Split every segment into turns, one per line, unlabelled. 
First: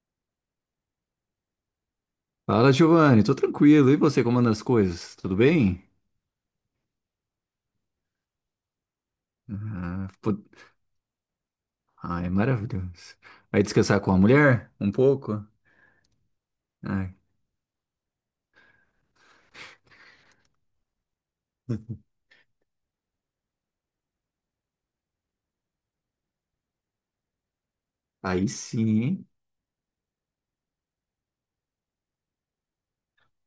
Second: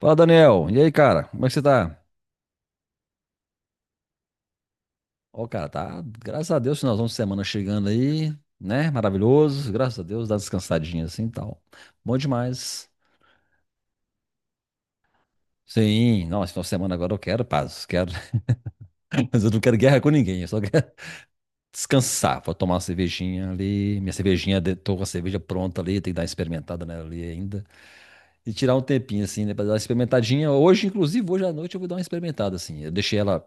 Fala, Daniel. E aí, cara? Como é que você tá?
Fala, Giovanni, tô tranquilo. E você, como anda as coisas? Tudo
Ó, cara,
bem?
tá. Graças a Deus, finalzão de semana chegando aí, né? Maravilhoso. Graças a
Ah,
Deus, dá uma
pô-
descansadinha assim e tal. Bom
Ai,
demais.
maravilhoso. Vai descansar com a mulher? Um pouco?
Sim, não, esse final de semana agora
Ai.
eu quero paz, quero, mas eu não quero guerra com ninguém, eu só quero descansar. Vou tomar uma cervejinha ali, minha cervejinha, tô com a cerveja pronta ali, tem que dar uma experimentada nela ali ainda.
Aí
E tirar um
sim,
tempinho
hein?
assim, né, pra dar uma experimentadinha. Hoje, inclusive, hoje à noite eu vou dar uma experimentada assim. Eu deixei ela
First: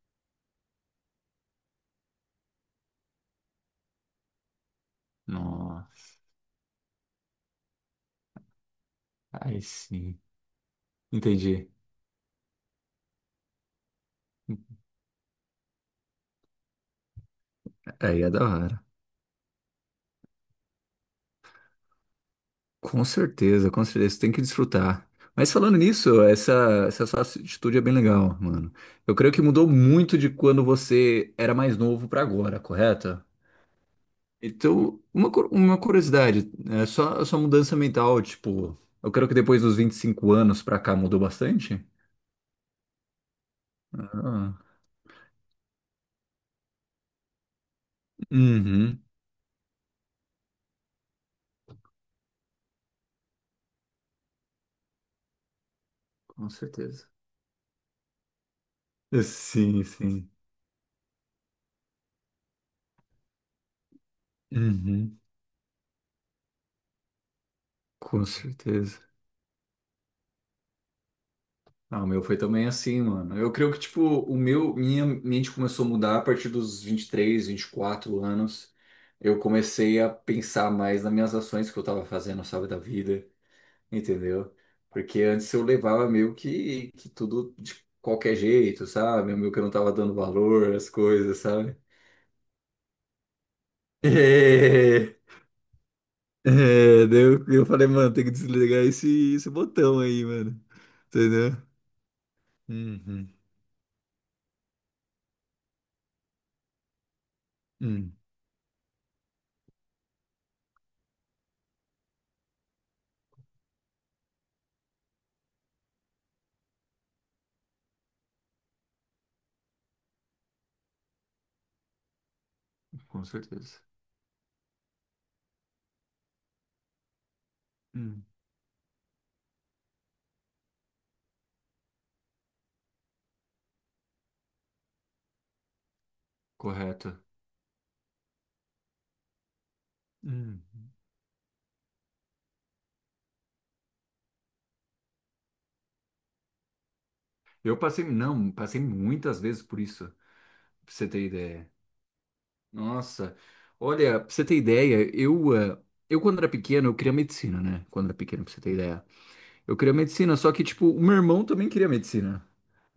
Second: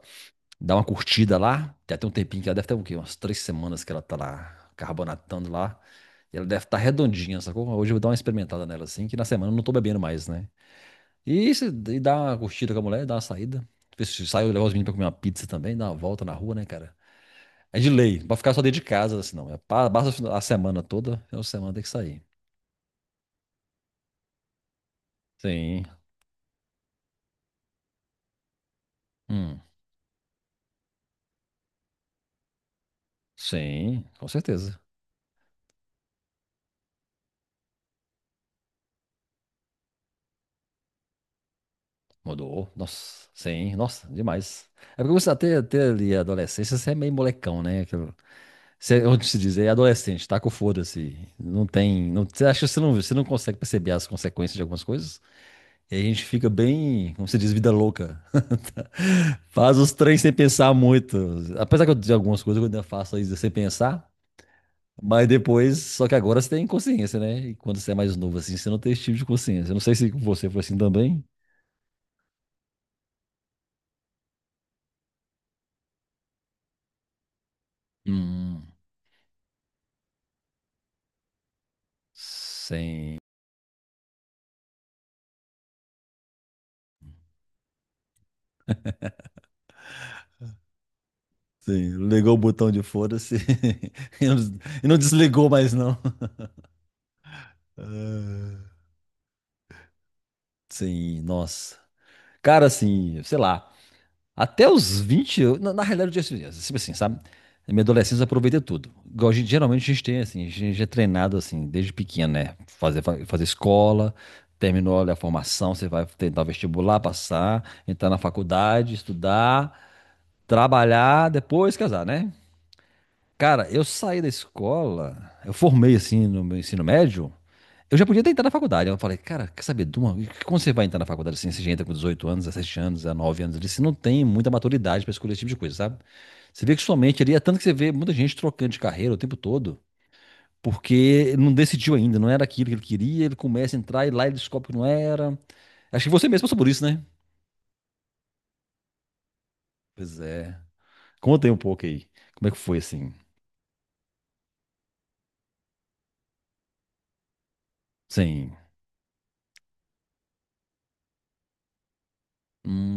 dá uma curtida lá. Tem até um tempinho que ela deve ter o quê? Umas três semanas que ela tá lá carbonatando lá.
Nossa,
E ela deve estar redondinha, sacou? Hoje eu vou dar uma experimentada nela assim, que na semana eu
aí
não tô bebendo
sim.
mais, né? E, se,
Entendi.
e dá uma curtida com a mulher, dá uma saída. Ver se sai, eu levar os meninos pra comer uma pizza também, dar uma volta na rua, né, cara? É de lei,
Aí
não
é
pode
da
ficar só dentro
hora.
de casa, assim, não. É, basta a semana toda, é uma semana tem que sair.
Com certeza, você tem que desfrutar. Mas falando
Sim.
nisso, essa sua atitude é bem legal, mano. Eu creio que
Hum.
mudou muito de quando você era mais novo pra agora, correto?
Sim, com certeza.
Então, uma curiosidade, é só a sua mudança mental, tipo, eu creio que depois dos 25 anos pra cá mudou bastante?
Mudou. Nossa, sim, nossa,
Ah,
demais. É porque você até ali a adolescência, você é meio molecão, né?
uhum,
Você, onde se diz, é adolescente, tá com foda-se. Não tem. Não, você acha que você não consegue perceber as consequências de algumas coisas? E a gente fica
com certeza.
bem, como se diz, vida louca. Faz
Sim,
os trens
sim.
sem pensar muito. Apesar que eu dizer algumas coisas, eu ainda faço isso sem pensar.
Uhum,
Mas depois, só que agora você tem consciência, né? E quando você é mais
com
novo assim, você não tem
certeza.
esse tipo de consciência. Eu não sei se com você foi assim também.
Ah, o meu foi também assim, mano. Eu creio que, tipo, minha mente começou a mudar a partir dos vinte vinte e três vinte e quatro
Hum,
anos. Eu comecei a pensar mais nas minhas ações que eu tava fazendo, sabe, da
sim.
vida. Entendeu? Porque antes eu levava meio que tudo de qualquer jeito, sabe? Meio que eu não tava dando valor às coisas, sabe?
Sim, ligou o botão de foda-se e não des- e não
É,
desligou mais, não.
é, daí eu falei, mano, tem que
Ah.
desligar esse botão aí, mano.
Sim,
Entendeu?
nossa. Cara, assim,
Uhum.
sei lá, até os 20 na realidade, eu tinha assim, assim, sabe? Na minha
Hum,
adolescência eu aproveitei tudo. Igual geralmente a gente tem, assim, a gente é treinado, assim, desde pequeno, né? Fazer escola, terminou ali a formação, você vai tentar vestibular, passar, entrar na faculdade, estudar, trabalhar, depois casar, né?
com
Cara,
certeza.
eu saí da escola, eu formei, assim, no meu ensino médio, eu já podia
Hum,
ter entrado na faculdade. Eu falei, cara, quer saber, Duma, como você vai entrar na faculdade assim? Você já entra com 18 anos, 17 anos, 19 anos ali, você não tem muita maturidade pra escolher esse tipo de coisa, sabe? Você vê que
correto.
somente ali, é tanto que você vê muita gente trocando de carreira o tempo todo,
Hum.
porque não decidiu ainda, não era aquilo que ele queria, ele começa a entrar e lá ele descobre que não era. Acho que você mesmo passou por isso, né?
Eu passei, não, passei muitas vezes por isso,
Pois é.
pra você ter
Conta aí um
ideia.
pouco aí. Como é que foi assim?
Nossa, olha, pra você ter ideia, eu quando era pequeno, eu queria medicina, né? Quando era pequeno, pra
Sim.
você ter ideia. Eu queria medicina, só que, tipo, o meu irmão também queria medicina.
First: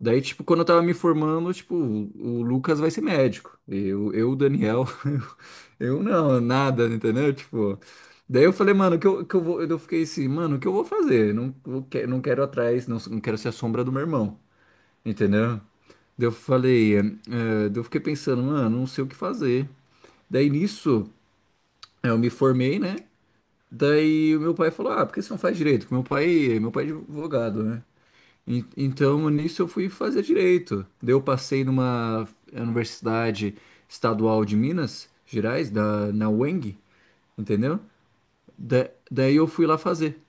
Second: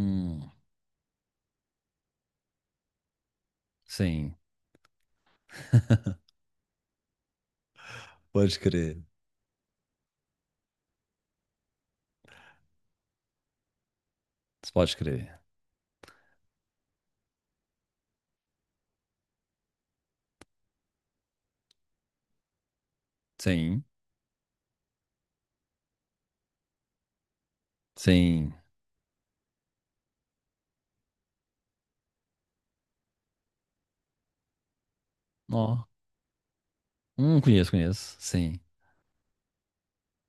Daí, tipo, quando eu tava me formando, tipo, o Lucas vai ser médico. Eu,
sim.
o Daniel, eu não, nada, entendeu? Tipo, daí eu
Pode
falei,
crer.
mano, que eu vou, eu fiquei assim, mano, o que eu vou fazer? Não, não quero atrás, não, não quero ser a sombra do meu irmão,
Pode crer.
entendeu? Daí eu falei, daí eu fiquei pensando, mano, não sei o que fazer. Daí nisso, eu me formei, né?
Sim.
Daí o meu pai falou, ah, por que você não faz direito? Porque meu pai é advogado, né?
Sim.
Então, nisso eu fui fazer direito. Daí eu passei numa universidade estadual de Minas Gerais,
Ó.
na UENG,
Conheço,
entendeu?
conheço. Sim.
Daí eu fui lá fazer,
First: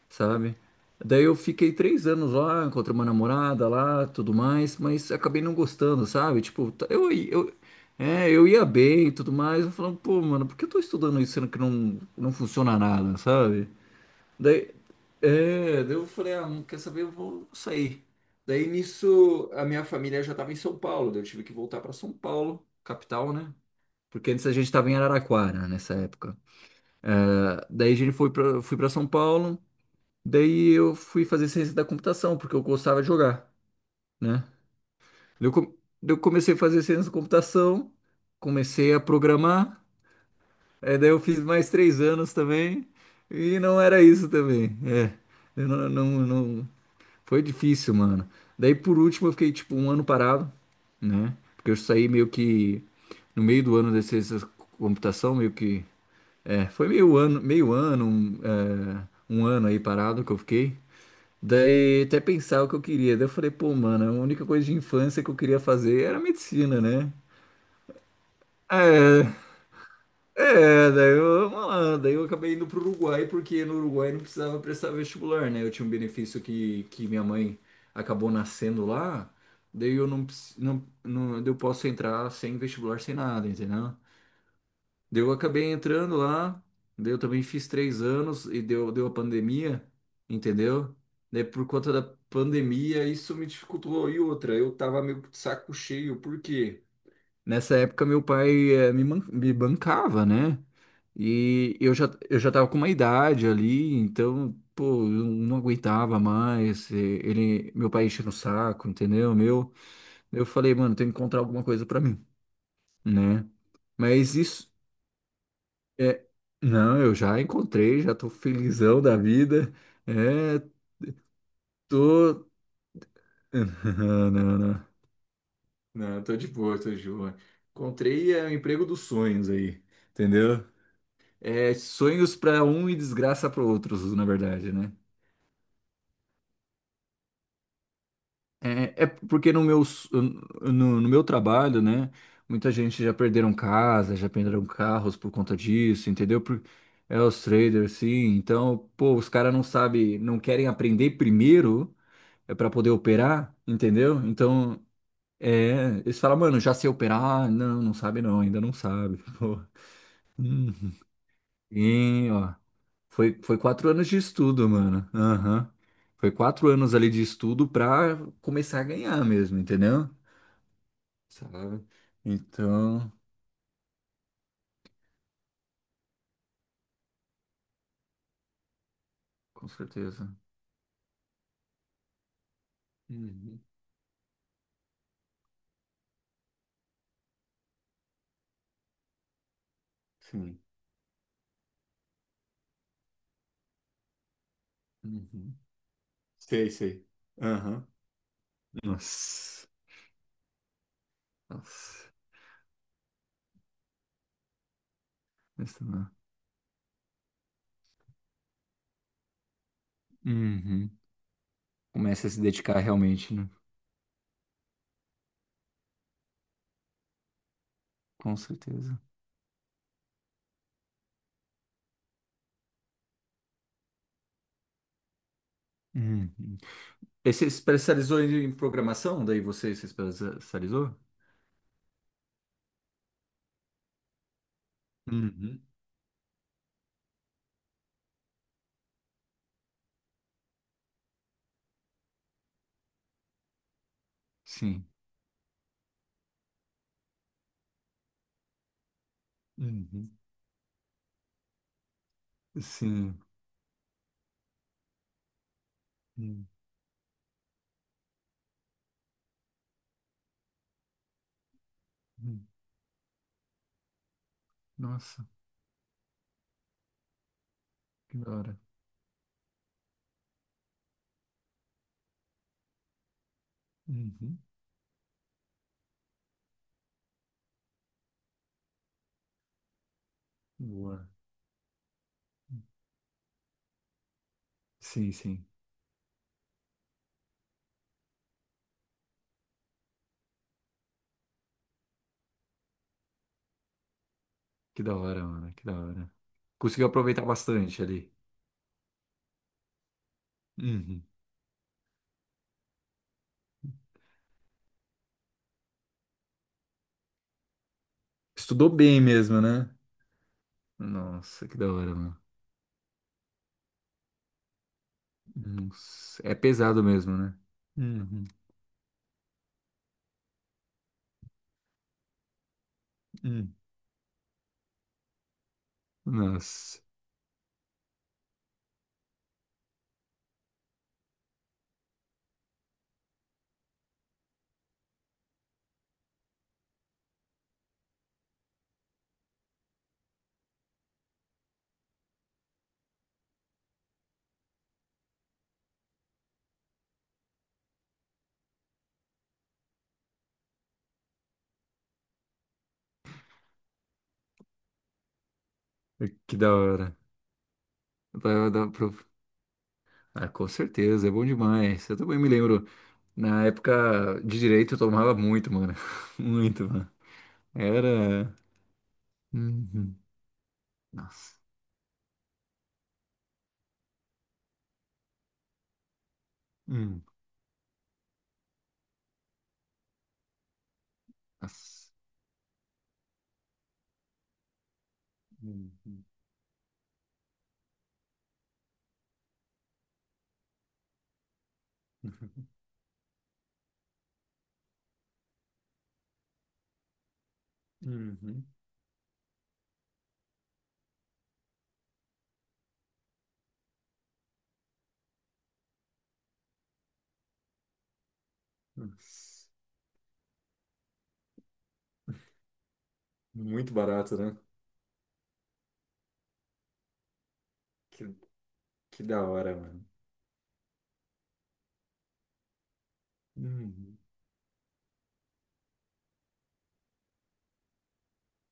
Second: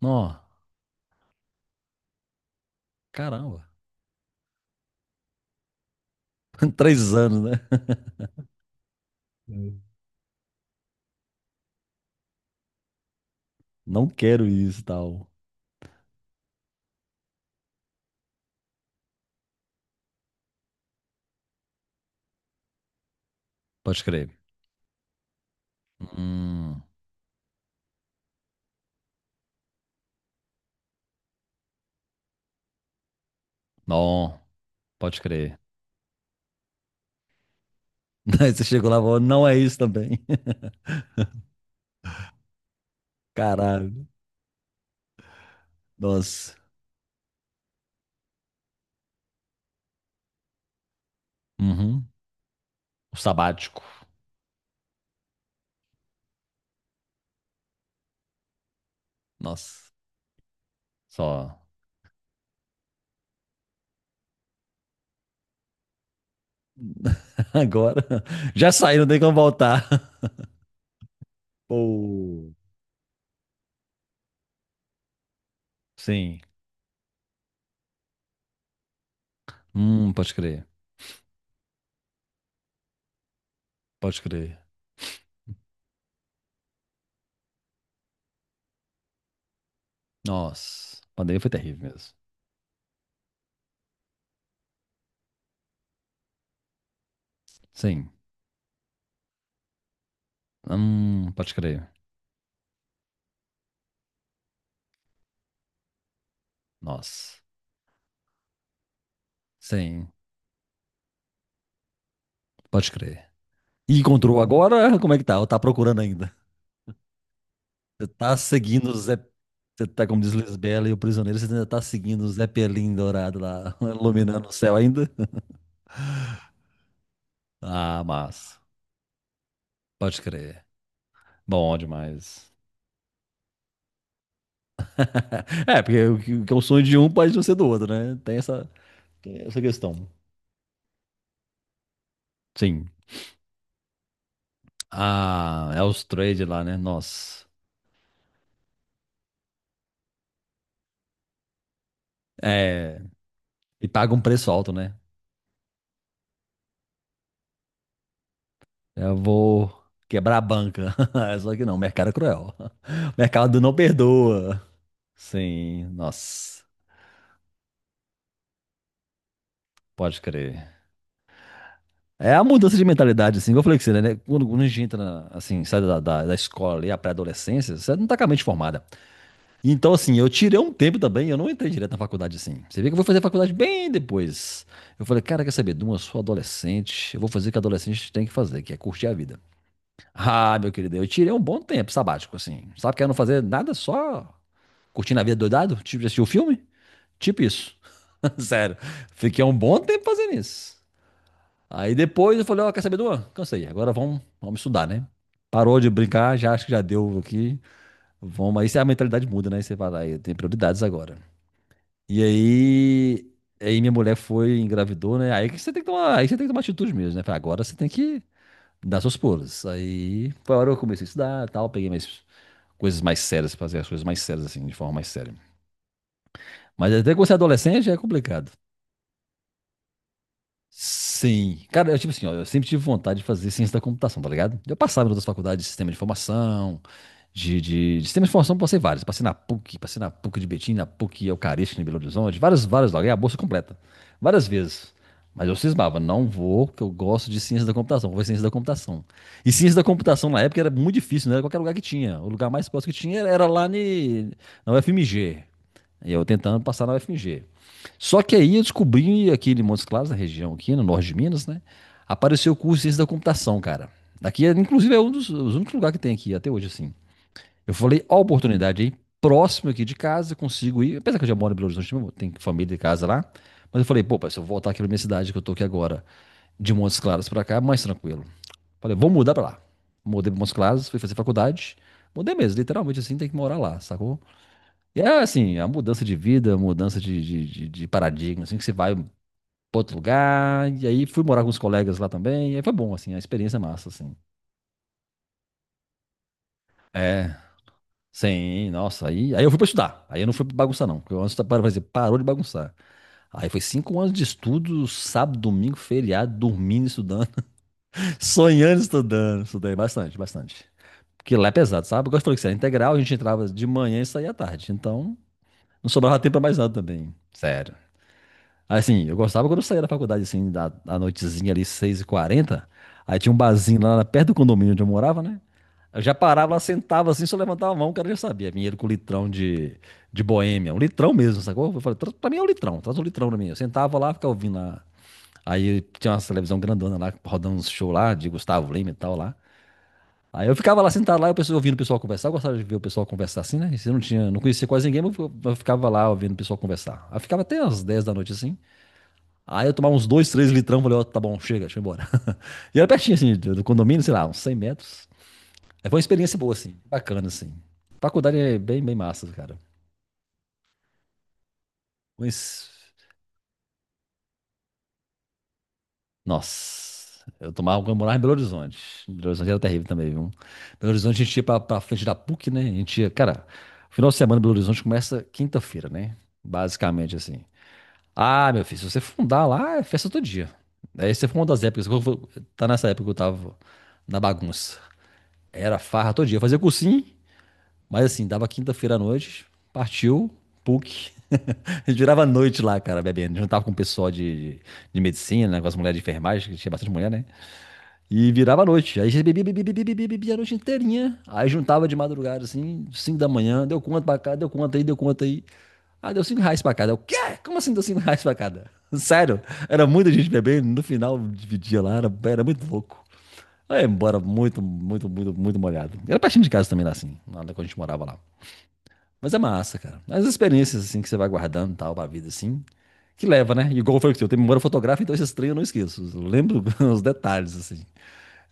Não,
sabe? Daí eu fiquei 3 anos lá, encontrei uma
caramba.
namorada lá, tudo mais, mas acabei não gostando, sabe? Tipo, tá- eu,
Três anos,
eu,
né?
é, eu ia bem e tudo mais, eu
Hum.
falando, pô, mano, por que eu tô estudando isso sendo que não funciona nada, sabe?
Não quero
Daí,
isso e tal.
daí eu falei, ah, não quer saber, eu vou sair. Daí nisso, a minha família já estava em São Paulo, daí eu tive que voltar para São Paulo, capital, né?
Pode crer.
Porque antes a gente estava em Araraquara nessa época.
Hum,
Ah, daí a gente foi para fui para São Paulo, daí eu fui fazer ciência da computação, porque eu gostava de jogar,
não,
né?
pode
Eu,
crer.
com- eu comecei a fazer ciência da computação,
Aí você chegou
comecei
lá e
a
falou, não é isso
programar,
também.
é, daí eu fiz mais 3 anos também, e não era
Caralho.
isso também, é. Eu não, não,
Nossa.
não. Foi difícil, mano. Daí por último eu fiquei tipo um ano parado, né? Porque eu
Uhum.
saí meio que
O
no meio do
sabático.
ano da ciência da computação, meio que. É, foi meio ano, um ano aí
Nossa.
parado que eu fiquei.
Só.
Daí até pensar o que eu queria. Daí eu falei, pô, mano, a única coisa de infância que eu queria fazer era medicina, né?
Agora. Já saí, não tem como
É,
voltar.
É, daí eu, mano, daí eu
Pô.
acabei indo pro Uruguai, porque no Uruguai não precisava prestar vestibular, né? Eu tinha um
Sim.
benefício que minha mãe acabou nascendo lá, daí eu não,
Pode crer.
não, não, daí eu posso entrar sem vestibular, sem nada, entendeu?
Pode crer.
Daí eu acabei entrando lá, daí eu também fiz 3 anos e deu a pandemia, entendeu?
Nossa. A pandemia
Daí
foi
por
terrível
conta da
mesmo.
pandemia isso me dificultou. E outra, eu tava meio que de saco cheio, por quê? Nessa época
Sim.
meu pai me bancava, né?
Pode
E
crer.
eu já tava com uma idade ali, então, pô, eu não aguentava mais. E
Nossa.
ele, meu pai enchendo o saco, entendeu? Meu,
Sim.
eu falei, mano, tem que encontrar alguma coisa pra mim,
Pode crer.
né?
E
Mas
encontrou
isso
agora? Como é que tá? Ou tá procurando
é,
ainda?
não, eu já encontrei,
Você
já tô
tá seguindo o
felizão
Zé.
da vida.
Você tá, como diz
É,
Lisbela e o prisioneiro, você ainda tá seguindo o Zé
tô
Pelim dourado lá,
Não,
iluminando o
não,
céu
não.
ainda?
Não, tô de boa, tô de boa.
Ah,
Encontrei é, o
mas.
emprego dos sonhos aí,
Pode crer.
entendeu? É,
Bom
sonhos
demais.
pra um e desgraça para outros, na verdade, né?
É, porque o que é o sonho de um pode não ser do outro, né? Tem essa,
É,
tem
porque
essa
no meu,
questão.
s- no, no meu trabalho, né? Muita
Sim.
gente já perderam casa, já perderam carros por conta
Ah, é os
disso, entendeu?
trades
Por,
lá, né?
é os
Nossa.
traders, sim. Então, pô, os caras não sabem, não querem aprender primeiro é para poder
É.
operar,
E paga um
entendeu?
preço alto,
Então,
né?
é, eles falam, mano, já sei operar. Não, não sabe não, ainda não
Eu
sabe. Pô.
vou quebrar a
Hum.
banca. Só que não, o mercado é
E,
cruel.
ó,
O
foi
mercado não
4 anos de
perdoa.
estudo, mano. Aham.
Sim,
Foi
nossa,
4 anos ali de estudo pra começar a ganhar mesmo, entendeu?
pode crer.
Sabe?
É a mudança de
Então,
mentalidade, assim, igual eu falei com você, né? Quando a gente entra, assim, sai da escola ali, a pré-adolescência, você não tá com a mente formada.
com
Então, assim,
certeza.
eu tirei um tempo também, eu não entrei direto na faculdade, assim. Você vê que eu vou fazer faculdade
Uhum.
bem depois. Eu falei, cara, quer saber, Duma, eu sou adolescente, eu vou fazer o que adolescente tem que fazer, que é curtir a vida. Ah,
Sim.
meu querido, eu tirei um bom tempo sabático, assim. Sabe que eu não fazer nada, só curtindo a vida
Uhum.
doidado, tipo de assistir o filme?
Sei, sei.
Tipo isso.
Aham.
Sério, fiquei um
Nossa.
bom tempo fazendo isso. Aí
Nossa.
depois eu falei, ó, quer saber, Duan? Cansei, agora vamos estudar, né? Parou
Isso
de
não.
brincar, já acho que já deu aqui. Vamos, aí a mentalidade muda, né? Você fala, aí tem prioridades
Uhum.
agora. E
Começa a se dedicar
aí,
realmente, né?
aí minha mulher foi, engravidou, né? Aí que você tem que tomar, aí você tem que tomar atitude mesmo, né? Falei, agora você tem que
Com
dar
certeza.
seus pulos. Aí foi a hora que eu comecei a estudar, tal, peguei minhas coisas mais sérias, fazer as coisas mais sérias assim, de forma mais séria.
Uhum.
Mas até que você
E
é
você
adolescente é
especializou em
complicado.
em programação? Daí você se especializou?
Sim. Cara, eu, tipo assim, ó, eu sempre tive vontade de fazer ciência da computação, tá ligado? Eu passava em outras
Uhum.
faculdades de sistema de informação, passei vários. Passei na PUC de Betim, na PUC Eucarística, em Belo Horizonte, várias, várias, lá, ganhei a bolsa é completa. Várias
Sim.
vezes. Mas eu cismava, não vou, porque eu gosto de ciência da computação, vou fazer ciência da computação. E ciência da
Uhum.
computação na época era muito difícil, não era qualquer lugar que tinha. O lugar mais próximo que
Sim.
tinha era lá na UFMG. E eu tentando passar na UFMG. Só que aí eu descobri aqui em Montes Claros, na região aqui, no norte de Minas, né?
Uhum.
Apareceu o curso de ciência da computação, cara. Aqui, é, inclusive, é um
Nossa,
dos, os únicos lugares que tem aqui até hoje, assim. Eu falei, ó, a
que da hora.
oportunidade aí, próximo aqui de casa, consigo ir. Apesar que eu já moro em Belo Horizonte, tem família de casa lá. Mas eu falei, pô, pai, se
Uhum.
eu voltar aqui pra minha cidade, que eu tô aqui agora, de Montes Claros pra cá, é mais tranquilo. Falei, vou mudar pra lá. Mudei pra Montes Claros, fui
Boa.
fazer faculdade. Mudei mesmo, literalmente assim, tem que morar lá, sacou? E
Sim,
é
sim.
assim, a mudança de vida, a mudança de paradigma, assim, que você vai para outro lugar, e aí fui morar com os colegas lá também, e aí foi bom, assim, a experiência é massa, assim.
Que da hora, mano. Que da hora. Conseguiu aproveitar
É,
bastante ali.
sim, nossa, aí eu fui para estudar, aí eu não fui pra bagunçar não,
Uhum.
porque eu antes, para dizer, parou de bagunçar. Aí foi 5 anos de estudo, sábado, domingo, feriado, dormindo, estudando,
Estudou
sonhando,
bem mesmo,
estudando,
né?
estudei bastante, bastante. Porque
Nossa,
lá é
que da
pesado,
hora,
sabe? Porque
mano.
eu falei que isso era integral, a gente entrava de manhã e saía à tarde, então não sobrava
Nossa,
tempo
é
pra mais nada
pesado
também,
mesmo, né?
sério.
Uhum.
Assim, eu gostava quando eu saía da faculdade, assim, da noitezinha ali, 6:40. Aí tinha um
Uhum.
barzinho lá perto do condomínio onde eu morava, né? Eu já parava lá,
Nossa,
sentava assim, só levantava a mão, o cara já sabia. Vinha ele com litrão de boêmia, um litrão mesmo, sacou? Eu falei, pra mim é um litrão, traz um litrão pra mim". Eu sentava lá, ficava ouvindo lá. Aí tinha uma televisão grandona lá, rodando uns shows lá, de Gustavo Lima e tal lá. Aí eu ficava lá sentado lá, ouvindo o pessoal conversar. Eu gostava de ver o pessoal conversar assim, né? E se eu não tinha, não conhecia quase ninguém, mas eu ficava lá ouvindo o pessoal conversar. Aí ficava até às 10 da noite assim. Aí eu tomava uns dois, três litrão, falei, ó, tá bom, chega, deixa eu ir embora. E era pertinho, assim, do condomínio, sei lá, uns 100 metros. Aí foi uma
que
experiência
da
boa, assim,
hora.
bacana, assim. Faculdade
Dá-
é
dá
bem,
pra-
bem massa, cara.
Ah, com certeza, é bom demais. Eu também me lembro,
Mas,
na época de direito eu tomava muito, mano. Muito, mano.
nossa, eu tomava quando eu morava em Belo
Era.
Horizonte. Belo Horizonte era terrível
Uhum.
também, viu? Belo Horizonte a gente
Nossa.
ia pra frente da PUC, né? A gente ia, cara, final de semana em Belo Horizonte começa quinta-feira, né?
Uhum.
Basicamente, assim. Ah, meu filho, se você fundar lá, é festa todo dia. Aí você foi uma das épocas,
Nossa.
que tá nessa época que eu tava na bagunça. Era
Uhum.
farra todo dia. Eu fazia cursinho, mas assim, dava quinta-feira à noite, partiu, PUC. A gente virava a noite lá, cara, bebendo. Juntava com o pessoal de medicina, né, com as mulheres de enfermagem, que tinha bastante mulher, né? E
Uhum.
virava a noite. Aí a gente bebia, bebia, bebia, bebia, bebia a noite inteirinha. Aí juntava de madrugada, assim, 5 da manhã, deu conta pra cá, deu conta aí, deu conta aí. Ah, deu R$ 5 pra cada. Eu, quê? Como assim deu R$ 5 pra cada? Sério,
Nossa.
era muita gente bebendo, no final dividia lá, era muito louco.
Muito
Aí
barato,
embora
né?
muito, muito, muito, muito molhado. Era pertinho de casa também lá, assim, lá quando a gente morava
Que,
lá.
que da
Mas é
hora,
massa,
mano.
cara. As experiências, assim, que você vai guardando e tal, pra vida, assim, que leva, né?
Uhum.
Igual foi o que eu tenho memória fotográfica, então esses três eu não esqueço. Eu lembro os detalhes, assim.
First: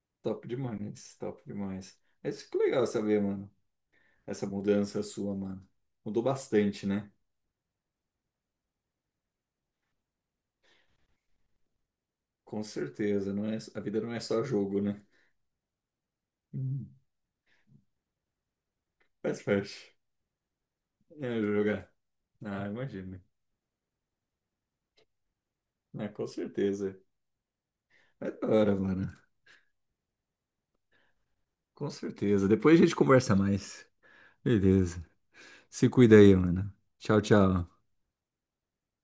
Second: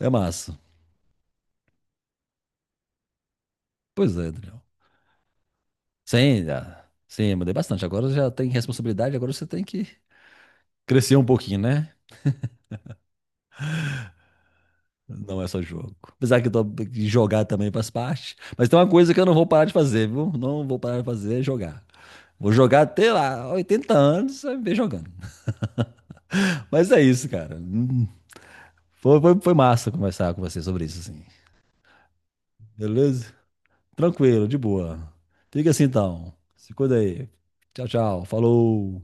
É
Top
massa.
demais, top demais. É isso que é legal saber, mano.
Pois é,
Essa
Daniel.
mudança sua, mano. Mudou
Sim,
bastante, né?
sim, mudei bastante. Agora já tem responsabilidade, agora você tem que crescer um pouquinho, né?
Com certeza, não é, a vida não é só jogo, né?
Não é só jogo. Apesar que eu tô,
Uhum.
que jogar também faz parte. Mas tem uma coisa que eu não
Faz
vou parar de
parte.
fazer, viu? Não vou parar de fazer,
É
é jogar.
jogar.
Vou
Ah,
jogar até
imagina.
lá, 80 anos, vai ver jogando.
Ah, com
Mas
certeza.
é isso, cara.
É da hora, mano.
Foi massa conversar com você sobre isso, assim.
Com certeza. Depois a gente
Beleza?
conversa mais.
Tranquilo, de
Beleza.
boa. Fica assim
Se cuida
então.
aí, mano.
Se cuida
Tchau,
aí.
tchau.
Tchau, tchau. Falou.